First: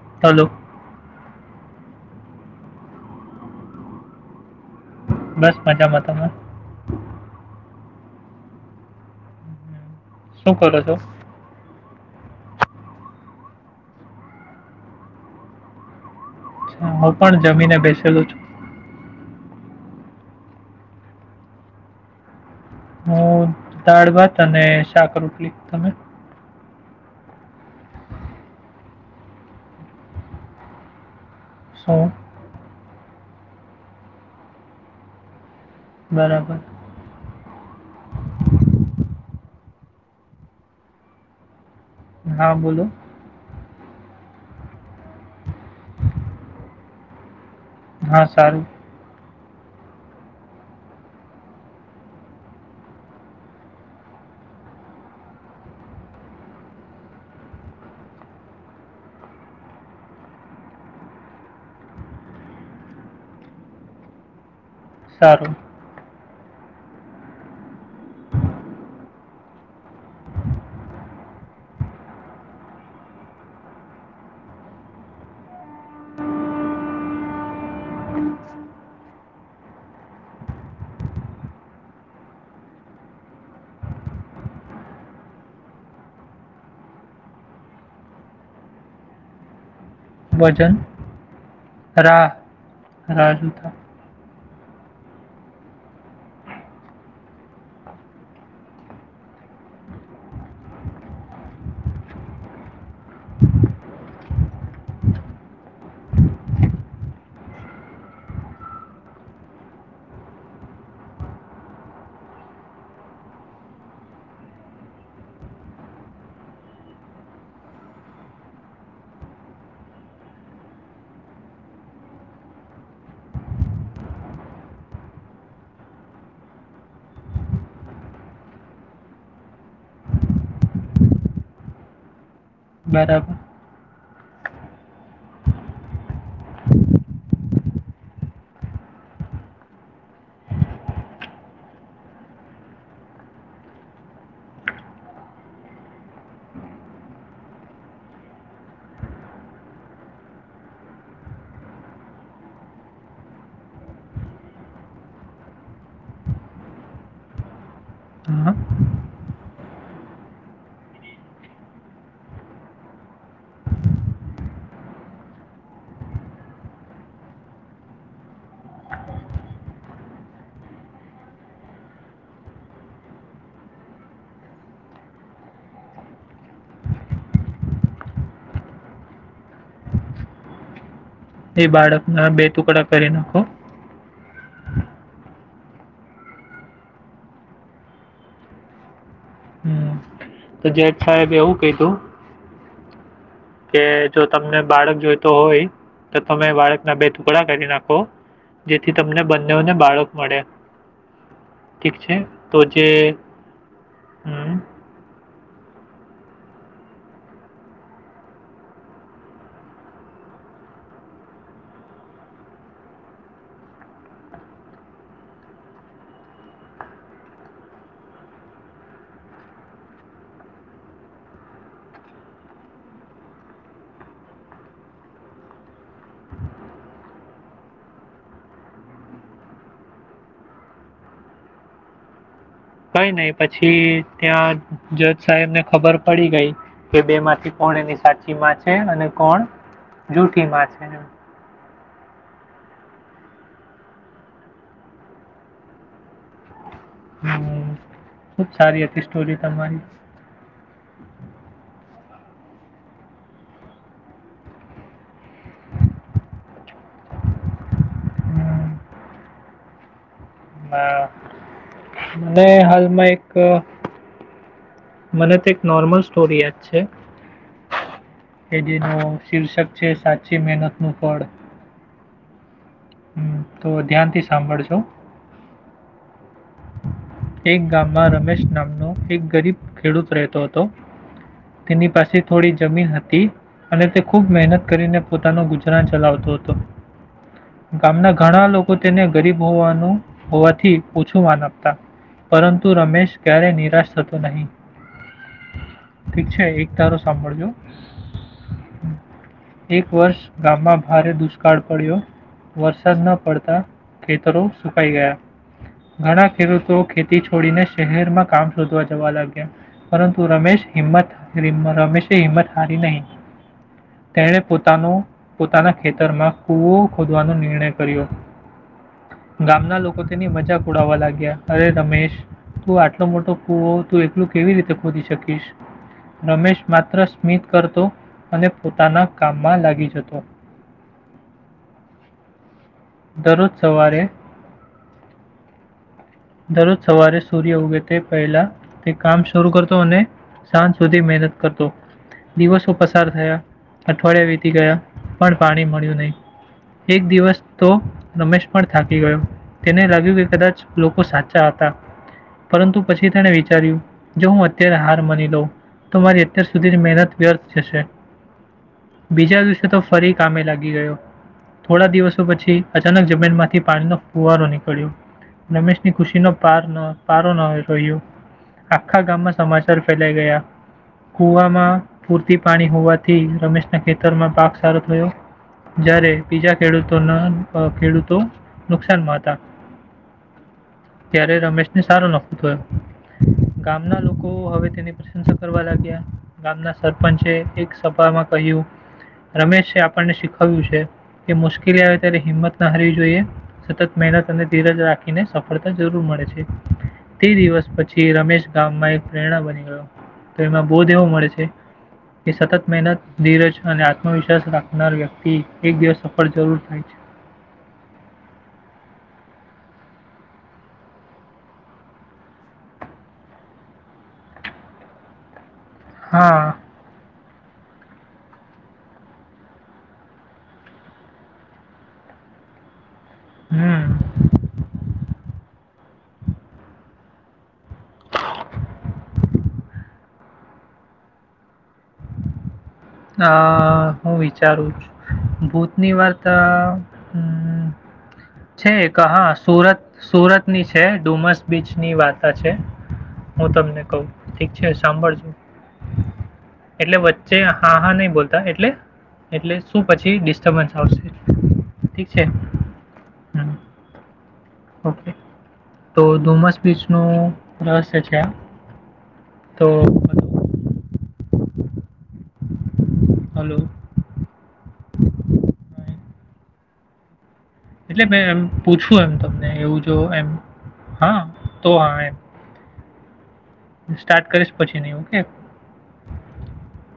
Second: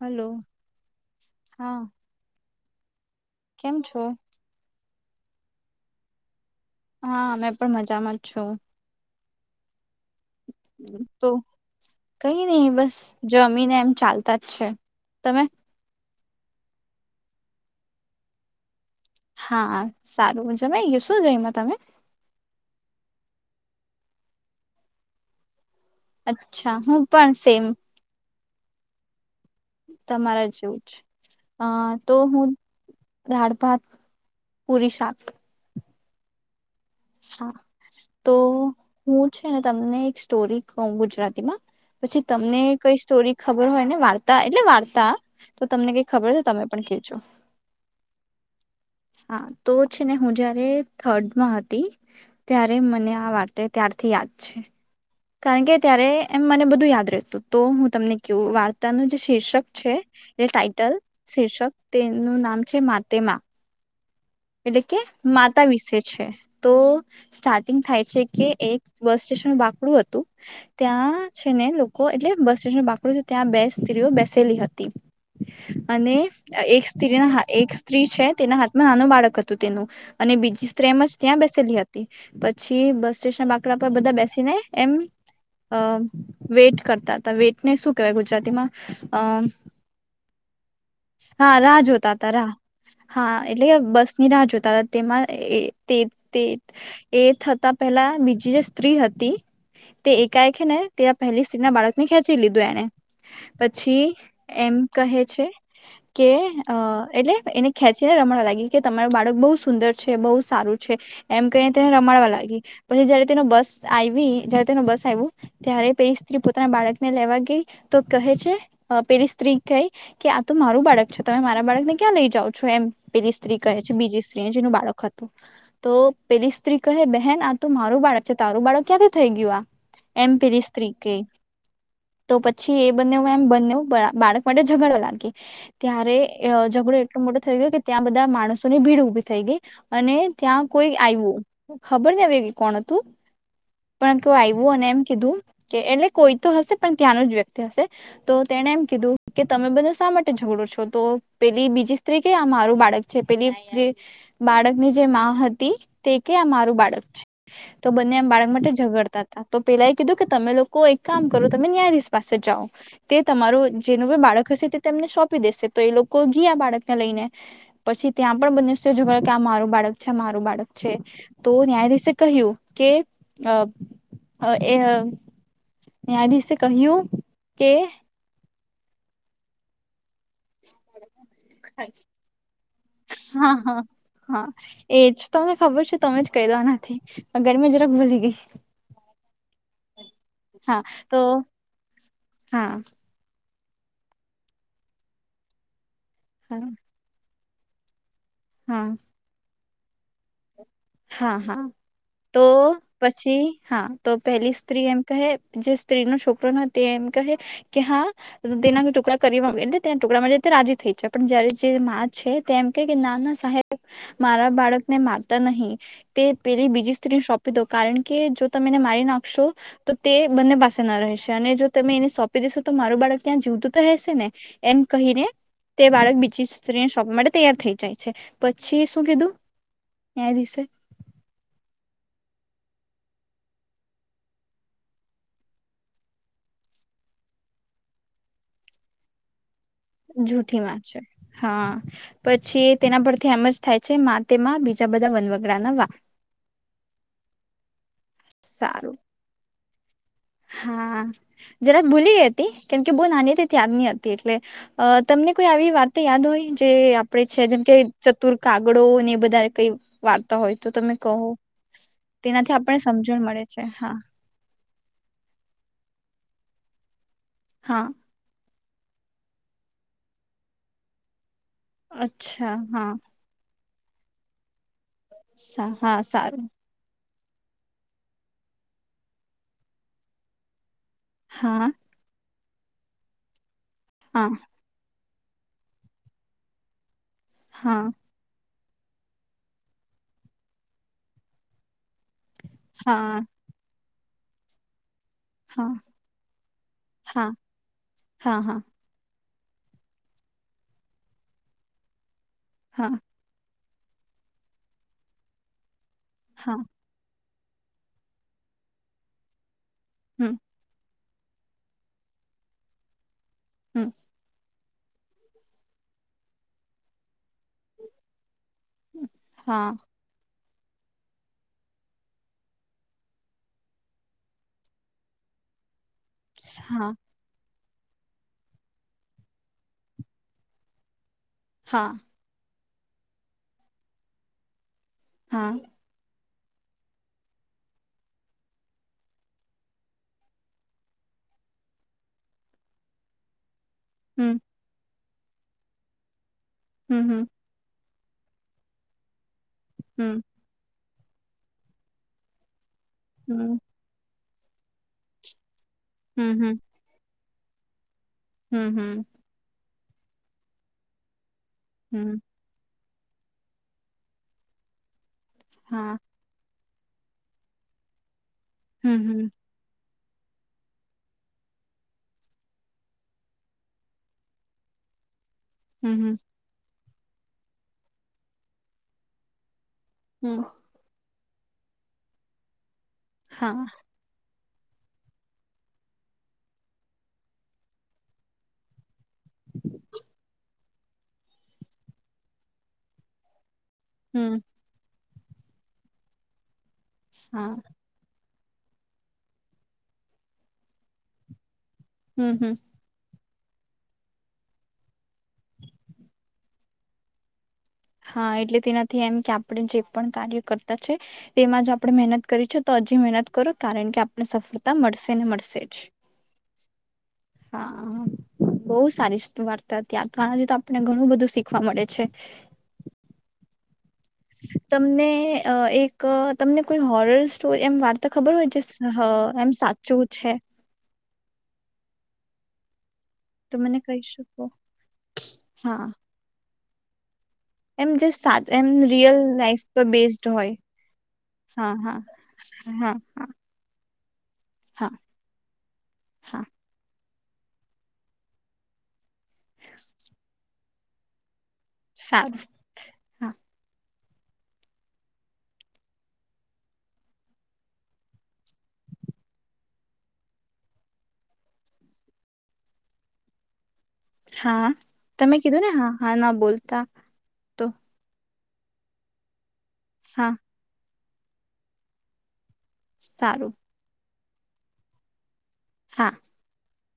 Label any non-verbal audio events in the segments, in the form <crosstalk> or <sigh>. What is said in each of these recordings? Hello હા કેમ છો. બસ મજામાં તમે છો શું કરો છો. તો કઈ નહિ બસ જમીન એમ ચાલતા જ છે તમે હું પણ જમીને બેસેલું છું. હા સારું જમે ગયું શું જઈમાં તમે હું દાળ ભાત અને શાક રોટલી તમે અચ્છા હું પણ સેમ તમારે જેવું છે. અ શું તો હું દાળ ભાત પુરી શાક બરાબર હા તો હું છે ને તમને એક સ્ટોરી કવ ગુજરાતીમાં પછી હા તમને બોલો કઈ સ્ટોરી ખબર હોય ને વાર્તા એટલે વાર્તા તો તમને કઈ ખબર છ હોય તમે પણ કેજો હા સારું હા તો છેને હું જારે થર્ડમાં હતી ત્યારે મને આ વાર્તા ત્યારથી યાદ છે કારણ કે ત્યારે એમ મને બધું યાદ રહેતું તો હું તમને કેવું વાર્તાનું જે શીર્ષક છે એલે ટાાઈટલ શીર્ષક તેનું નામ છે માતેમા એટલે કે સારું માતા વિશે છે. તો સ્ટાર્ટિંગ થાય છે કે એક બસ સ્ટેશનનું બાકડું હતું ત્યાં છે ને લોકો એટલે બસ સ્ટેશનનું બાકડું હતું ત્યાં બે સ્ત્રીઓ બેસેલી હતી અને એક સ્ત્રી એક સ્ત્રી છે તેના હાથમાં નાનો બાળક હતું તેનું અને બીજી સ્ત્રી એમ જ ત્યાં બેસેલી હતી પછી બસ સ્ટેશન બાકડા પર બધા બેસીને એમ અ વેટ કરતા હતા વેટને શું કેહેવાય ગુજરાતીમાં અ વજન હા રાહ જોતા હતા રાહ હા રાજુતા એટલે બસ નિરાહ જોતા હતા તેમાં એ તે એ થતા પહેલા બીજી જે સ્ત્રી હતી તે એકાએક ને તેના પહેલી સ્ત્રી ના બાળકને ખેંચી લીધું એને પછી એમ કહે છે કે એટલે એને ખેંચીને રમવા લાગી કે તમારું બાળક બહુ સુંદર છે બહુ સારું છે એમ કને તેને રમાડવા લાગી પછી જયારે તેનો બસ આવી જયારે તેનો બસ આવ્યું ત્યારે પેરી સ્ત્રી પોતાના બાળકને લેવા ગઈ તો કહે છે પેલી સ્ત્રી કહી કે આ તું મારું બાળક છે તમે મારા બાળકને ક્યાં લઈ જાવ છો એમ પેલી સ્ત્રી કહે છે બીજી સ્ત્રી જેનું બાળક હતું, તો પેલી સ્ત્રી કહે બહેન આ તો મારું બાળક છે તારું બાળક ક્યાંથી થઈ ગયું આ, એમ પેલી સ્ત્રી ક. તો પછી એ બન્યું બરાબર મેમ બન્યું બાળક માટે ઝઘડો લાગી, ત્યારે ઝઘડો એટલો મોટો થઈ ગયો કે ત્યાં બધા માણસોની ભીડ ઉભી થઈ ગઈ, અને ત્યાં કોઈ આવું ખબર નહી આવી કોણ હતું, પણ કોઈ આવું અને એમ કીધું કે એટલે કોઈ તો હશે પણ ત્યાંનું જ વ્યક્તિ હશે, તો તેણે એમ કીધું કે તમે બધું શા માટે ઝઘડો છો તો પેલી બીજી સ્ત્રી કે આ મારું બાળક છે, પેલી જે બાળકની જે માં હતી તે કે આ મારું બાળક છે, તો બંને આમ બાળક હા માટે ઝઘડતા હતા તો પેલા એ કીધું કે તમે લોકો એક કામ કરો તમે ન્યાયાધીશ પાસે જાઓ, તે તમારું જેનું બાળક હશે તે તેમને સોંપી દેશે તો એ લોકો ઘી આ બાળકને લઈને. પછી ત્યાં પણ બન્યું છે જો કે આ મારું બાળક છે મારું બાળક છે, તો ન્યાયાધીશે કહ્યું કે એ ન્યાયાધીશે કહ્યું કે એ બાળક ના બે ટુકડા કરી નાખો. હા હા હા એજ તમને ખબર છે તમે જ કહી દેવા નથી ગરમી જરાક ભૂલી ગઈ. હમ. તો જેઠ સાહેબે એવું ક તું હા કે જો તમને બાળક જોઈતો હોય. તો તમે હા બાળક ના બે ટુકડા કરી નાખો. હા જેથી તમને બંધ ને બાળક મળે. હા હા ઠીક છે તો જે પછી હા તો પેલી હમ સ્ત્રી એમ કહે જે સ્ત્રીનો છોકરો ન તે એમ કહે, કે હા તેના ટુકડા કર એટલે તેના ટુકડામાં રાજી થઈ છે પણ જયારે જે માં છે તે એમ કહે કે ના ના સાહેબ, મારા બાળક ને મારતા નહી. તે પેલી બીજી સ્ત્રીને સોંપી દો કારણ કે જો તમે એને મારી નાખશો, તો તે બંને પાસે ના રહેશે અને જો તમે એને સોંપી દેેશો તો મારું બાળક ત્યાં જીવતું તો રહેશે ને, એમ કહીને તે બાળક બીજી સ્ત્રીને સોંપવા માટે તૈયાર થઈ જાય છે, પછી શું કીધું ત્યા દસે કઈ નઈ પછી ત્યાં જજ સાહેબ ને ખબર પડી ગઈ કે બે માંથી કોણ એની સાચી માં છે અને કોણ જૂઠી માં જૂઠીમાં છે હા. પછી તેના પરથી એમ જ થાય છે મા તેમાં બીજા બધા વનવગડાના વા. હમ ખુબ સારી સારું હતી સ્ટોરી તમારી. હા, જરા ભૂલી ગઈ હતી કેમકે બહુ નાની તે ત્યાર ન હતી એટલે, તમને કોઈ આવી વાર્તા યાદ હોય જે આપણે છે જેમ કે ચતુર હમ, કાગડો ને એ બધા કઈ વાર્તા હોય તો તમે આ કહો. મને તેનાથી આપણને હાલમાં સમજણ એક મળે અ, છે હા. મને તો એક નોર્મલ સ્ટોરી યાદ છે. હા. કે જે ન શીર્ષક છે સાચી મહેનત નું ફળ. અચ્છા. હા હમ. તો ધ્યાનથી સાંભળજો. સા હા સારું. એક ગામમાં રમેશ નામનો એક ગરીબ ખેડૂત રહેતો હતો. હા તની પાસે થોડી જમીન હતી. અને તે હા ખુબ મહેનત કરીને પોતાનો ગુજરાન ચલાવતો હતો. હા ગામના ઘણા લોકો તેને ગરીબ હોવાનું હોવાથી ઓછું માન આપતા. પરંતુ રમેશ હા ક્યારે નિરાશ થતો તો નહીં હા ઠીક છે એક તારો હા સાંભળજો હા હા એક વર્ષ ગામમાં ભારે દુષ્કાળ પડ્યો હા વરસાદ ના પડતા ખેતરો સુકાઈ ગયા ઘણા હા ખેડૂત ખેતી છોડીને શહેર માં કામ શોધવા જવા લાગ્યા પરંતુ હમ રમેશ હિંમત રમેશે હિમત હારી નહીં હમ તેણે પોતાનુ પોતાના ખેતરમાં કૂવો ખોદવાનો નિર્ણય કર્યો હા ગામના લોકો તેની મજા પૂડાાવવા લાગ્યા. અરે રમેશ તું આટલો મોટો કુવ તું એકલું કેવી રીતે ખોદી શકીશ. રમેશ હા માત્ર સ્મિત. કરતો અને પોતાના કામમાં લાગી જતો. હા. દરરોજ સવારે હા. દરરોજ સવારે સૂર્ય ઉગે તે પહેલા તે કામ શરૂ કરતો અને સાંજ સુધી મહેનત કરતો દિવસો પસાર થયા. અઠવાડિયા હમ વીતી ગયા. પણ પાણી મળ્યું નહી. એક હમ હમ દિવસ તો. રમેશ પણ થાકી ગયો. તેને લાગ્યું હમ કે કદાચ. લોકો સાથે. હતા પરંતુ પછી તેને હમ વિચાર્યુ. જો હું અત્યારે હાર માની લોઉં તમારી હમ અત્યાર હમ સુધી જ મહેનત વ્યર્થ જશે. હમ હમ બીજા દિવસે તો ફરી કામે લાગી ગયો. થોડા હમ દિવસો પછી. અચાનક જમીન માંથી પાણીનો ફુવારો નીકળ્યો. રમેશ હા ની એ નો પાર ન પારો ન હોયૂ. હમ આખા હમ ગામમાં સમાચાર ફેલાઈ ગયા કુવામાં પૂરતી પાણી હોવાથી રમેશના ખેતરમાં પાક સારો થયો. હમ જ્યારે હમ બીજા ખેડૂત તો ન ખેડૂતો નુકસાનમાં હતા. હમ્મ. ત્યારે રમેશ ને સારો નફો થયો. હા ગામના લોક કો હવે તેની પ્રશંસા કરવા લાગ્યા ગામના સરપંચે એક સભામાં કહ્યું રમેશે આપણને શીખવ્યું છે કે મુશ્કેલી આવે ત્યારે હિંમત ના હારવી જોઈએ. સતત મહેનત હમ અને ધીરજ રાખ. એને સ ફડતા જરૂર મળે છે. તે હા દિવસ પછી રમેશ ગામમાં એક પ્રેરણા બની ગયો તો એમાં બોધ એવો મળે છે. કે હમ હમ સતત મહેનત ધીરજ અને આત્મવિશ્વાસ રાખનાર વ્યક્તિ એક દિવસ સફળ જરૂર થાય છે. હા એટલે તેનાથી એમ કે આપણે જે પણ કાર્ય કરતા છે તેમાં જ આપણે મહેનત કરી છે તો હજી મહેનત કરો કારણ કે આપને સફળતા મળશે ને મળશે. જ હા. હા બો સારી સ વાર્તા હતી આ તો આનાથી તો આપને ઘણું બધું શીખવા મળે છે. હમ્મ. તમને અ એક તમને કોઈ હોરર સ્ટોરી એમ વાર્તા ખબર હોય છે એમ સાચું છે. અ તો મને કહી હું શકો વિચારું છું હા ભૂતની વારતા હમ્મ એમ જે સાદું એમ છે એક રિયલ હા લાઈફ સુરત પર બેઝડ હોય સુરતની છે ડુમસ હા બીચની હા વાર્તા છે હા હા હું તમને કઉ. ઠીક છે હા સાંભળજો હા એટલે વ <unintelligible> હા હા નહીં બોલતા એટલે એટલે શું પછી ડી તમન થાવસે સારું હા. <inaudible> ઓ કે તો ધુમસ બીચનું રહસ્ય છે આ. તો હાલો. હા તમે કીધું ને હા હા ના બોલતા. તો એટલે મે એમ પૂછું એમ તો ને એવું જો એમ હા હા તો આએ સારું સ્ટાર્ટ કરીશ પછી નિયુ હું કે હા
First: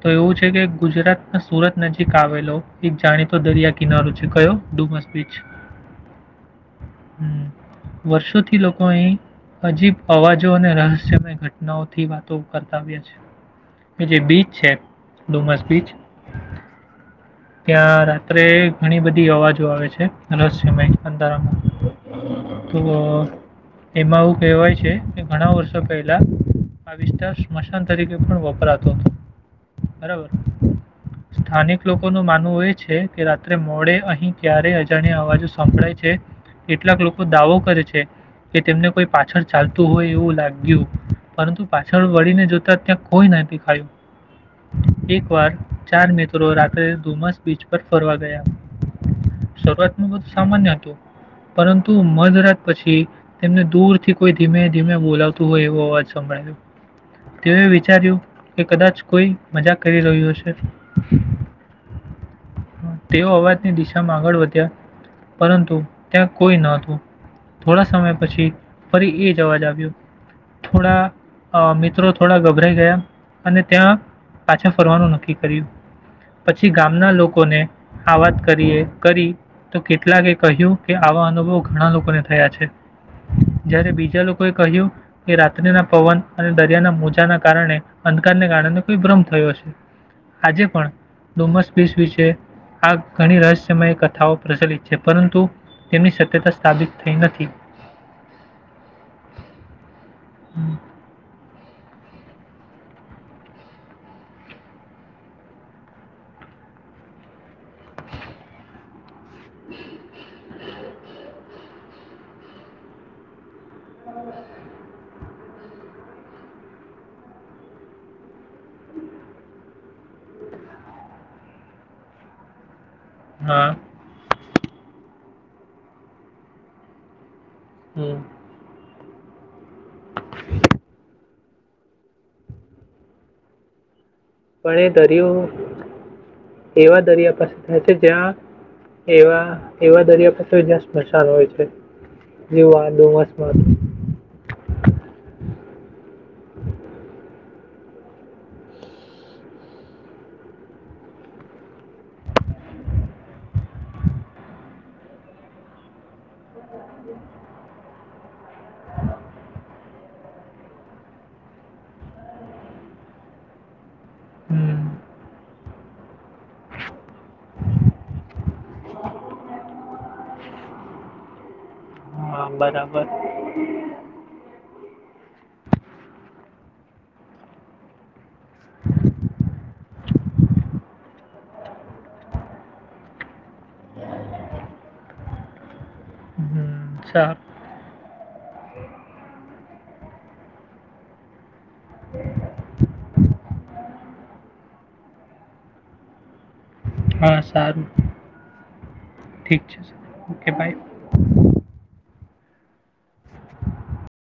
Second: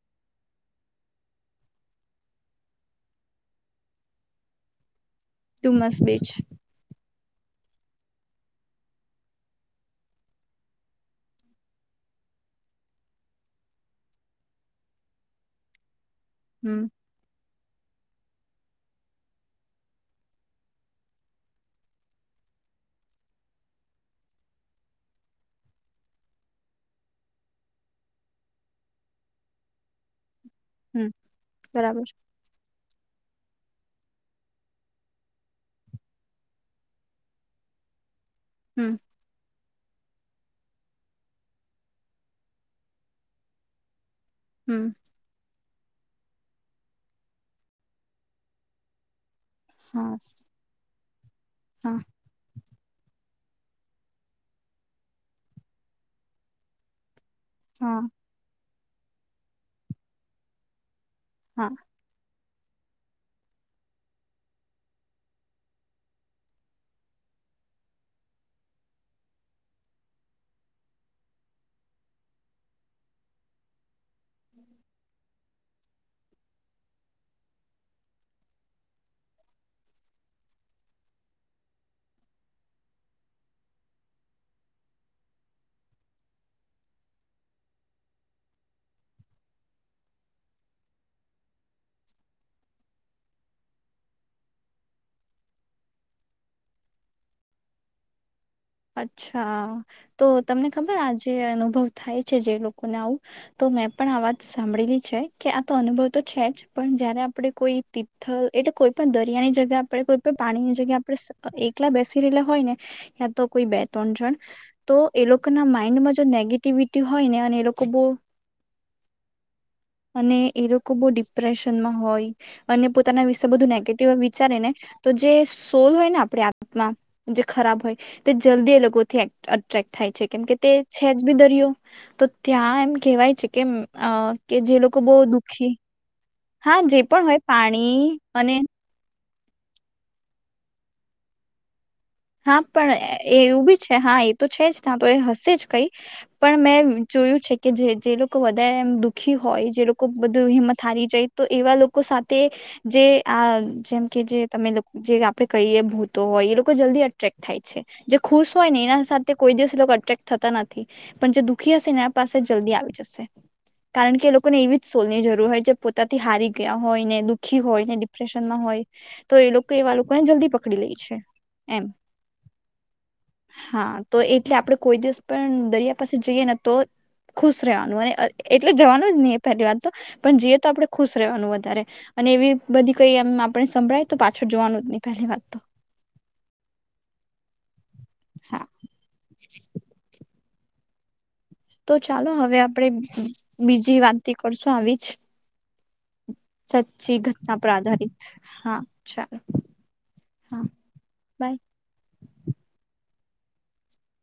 તો એવું છે કે ગુજરાત સુરત નજીક આવેલો એક જાણીતો દરિયા કિનારો છે કયો ડુમસ બીચ ડુમસ બીચ હુ વર્ષોથી લોકો અહી અજીબ અવાજો અને રહસ્યમય ઘટ નવ થી વાતો કરતા આવ્ય છે કે જે બીચ છે ડુમસ બીચ હમ ત્યાં રાત્રે ઘણી બધી અવાજો આવે છે રહસ્મય અંધારામાં તો એમાં એવું કહેવાય છે કે ઘણા વર્ષો પહેલા આ વિસ્તાર સ્મશાન તરીકે પણ વપરાતો બરાબર હુ હમ સ્થાનિક બરાબર લોકો નું માનવું એ છે કે રાત્રે મોડે અહી ક્યારે અજાણ્યા અવાજો સંભળાય છે કેટલાક લોકો દાવો કરે છે કે તેમને હમ કોઈ પાછળ ચાલતું હોય એવું લાગ્યું પરંતુ પાછળ વળીને જોતા ત્યાં કોઈ ના દેખાયું હમ એક વાર ચાર મિત્રો રાત્રે ધુમ્મસ બીચ પર ફરવા ગયા શરૂઆત નુ હા નુ સામાન્ય હતું પરંતુ હા મધ રાત પછી તેમને દૂર થી કોઈ ધીમે ધીમે બોલાવતું હોય એવો અવાજ સંભળાય રુ તે હા વિચાર્યું કે કદાચ કોઈ મજા કરી રહ્યું હશે હા તેઓ અવાજની દિશામાં આગળ વધ્યા પરંતુ ત્યાં કોઈ ન હતું થોડા સમય પછી ફરી એ જ અવાજ આવ્યો થોડા અ મિત્રો થોડા ગભરાઈ ગયા અને ત્યાં પાછા ફરવાનું નક્કી કર્યું પછી ગામના લોકોને આ વાત કરીએ કરી તો કેટલાકે કહ્યું કે આવા અનુભવ ઘણા લોકોને થયા છે જય્યારે બીજા લોકોએ કહ્યું કે રાત્રેના પવન અને દરિયાના મોજાના કારણે અંધકારને કારણે કોઈ ભ્રમ થયો હશે આજે પણ ડુમસ બીચ વિશે આ ઘણી રહસ્યમય કથાઓ પ્રચલિત છે પરંતુ તેમની સત્યતા સાથબિત થઈ નથી અચ્છા તો તમને ખબર આ જે અનુભવ થાય છે જે લોકોને આવું તો મેં પણ આ વાત સાંભળેલી છે કે આ તો અનુભવ તો છે જ પણ જયારે આપડણે કોઈ તિથલ એટલે કોઈ પણ દરિયાની જગ્યા આપણે કોઈ પણ પાણીની જગ્યા આપણે એકલા બેસી રહેલા હોય ને યા તો કોઈ બે ત્રણ જણ તો એ લોકો ના માઈન્ડમાં જો નેગેટિવિટી હોય ને અને એ લોકો બહુ અને એ લોકો બહુ ડિપ્રેશનમાં હોય અને્ પોતાના વિશે બધું હા નેગેટિવ વિચારે ને તો જે સોલ હોય ને આપણે આત્મા જે ખરાબ હોય ઘે લોકો થેક અથ ટ્રેક થાય છે કેમ કે તે છે જ બી દરિયો તો ત્યાં એમ કેવાય છે કેમ અ કે જે પણ એ લોકો બહુ દરિયો દુઃખી હા જે એવા પણ દરિયા હોય પાસે થાય છે પાણી જ્યાં અને એવા એવા દરિયા પાછુ જ્યાં સ્મશાન હોય છે હા જેવું આ પણ ડુમસમાં એવું હતું. બી છે હા એ તો છે જ ત્યાં તો એ હશે જ કઈ પણ મેં જોયું છે. કે જે જે લોકો વધારે એમ દુઃખી હોય જે લોકો બધું હિંમત હારી જાય તો એવા લોકો કો સાથે જે આ જેમ કે જે તમે જે આપડે કહીએ ભૂતો હોય એ લોકો જલ્દી ક થાય છે જે ખુશ હોય ને એના સાથે કોઈ દિવસ એટ્રેક થતા નથી પણ જે દુઃખી હશે એ પાસે જલ્દી આવી જશે કારણ કે એ લોકોને એવી હમ, જ સોલની જરૂર હોય છે. પોતાથી હારી ગયા હોય ને દુઃખી હોય ને ડિપ્રેશનમાં હોય તો એ લોકો એવા લોકોને જલ્દી પકડી લે છે એમ હા બરાબર હા તો એટલે આપડે કોઈ દિવસ પણ દરિયા પાસે જઈએ ને તો ખુશ રેવાનું અને અને એટલે જવાનું જ નહી પહેલી વાત તો પણ જઈએ તો આપણે ખુશ રહેવાનું વધારે અને એવી બધી કઈ એમ આપ સંભળાય તો પાછળ જોવાનું જ નહી પહેલી વાત તો છા હા તો ચાલો હવે આપડે બીજી વાતથી કરશું આવી <unintelligible> સાચચી હા ઘટના પર સારું આધારિત હા ચાલો ઠીક છે ઓકે હા બાય બાય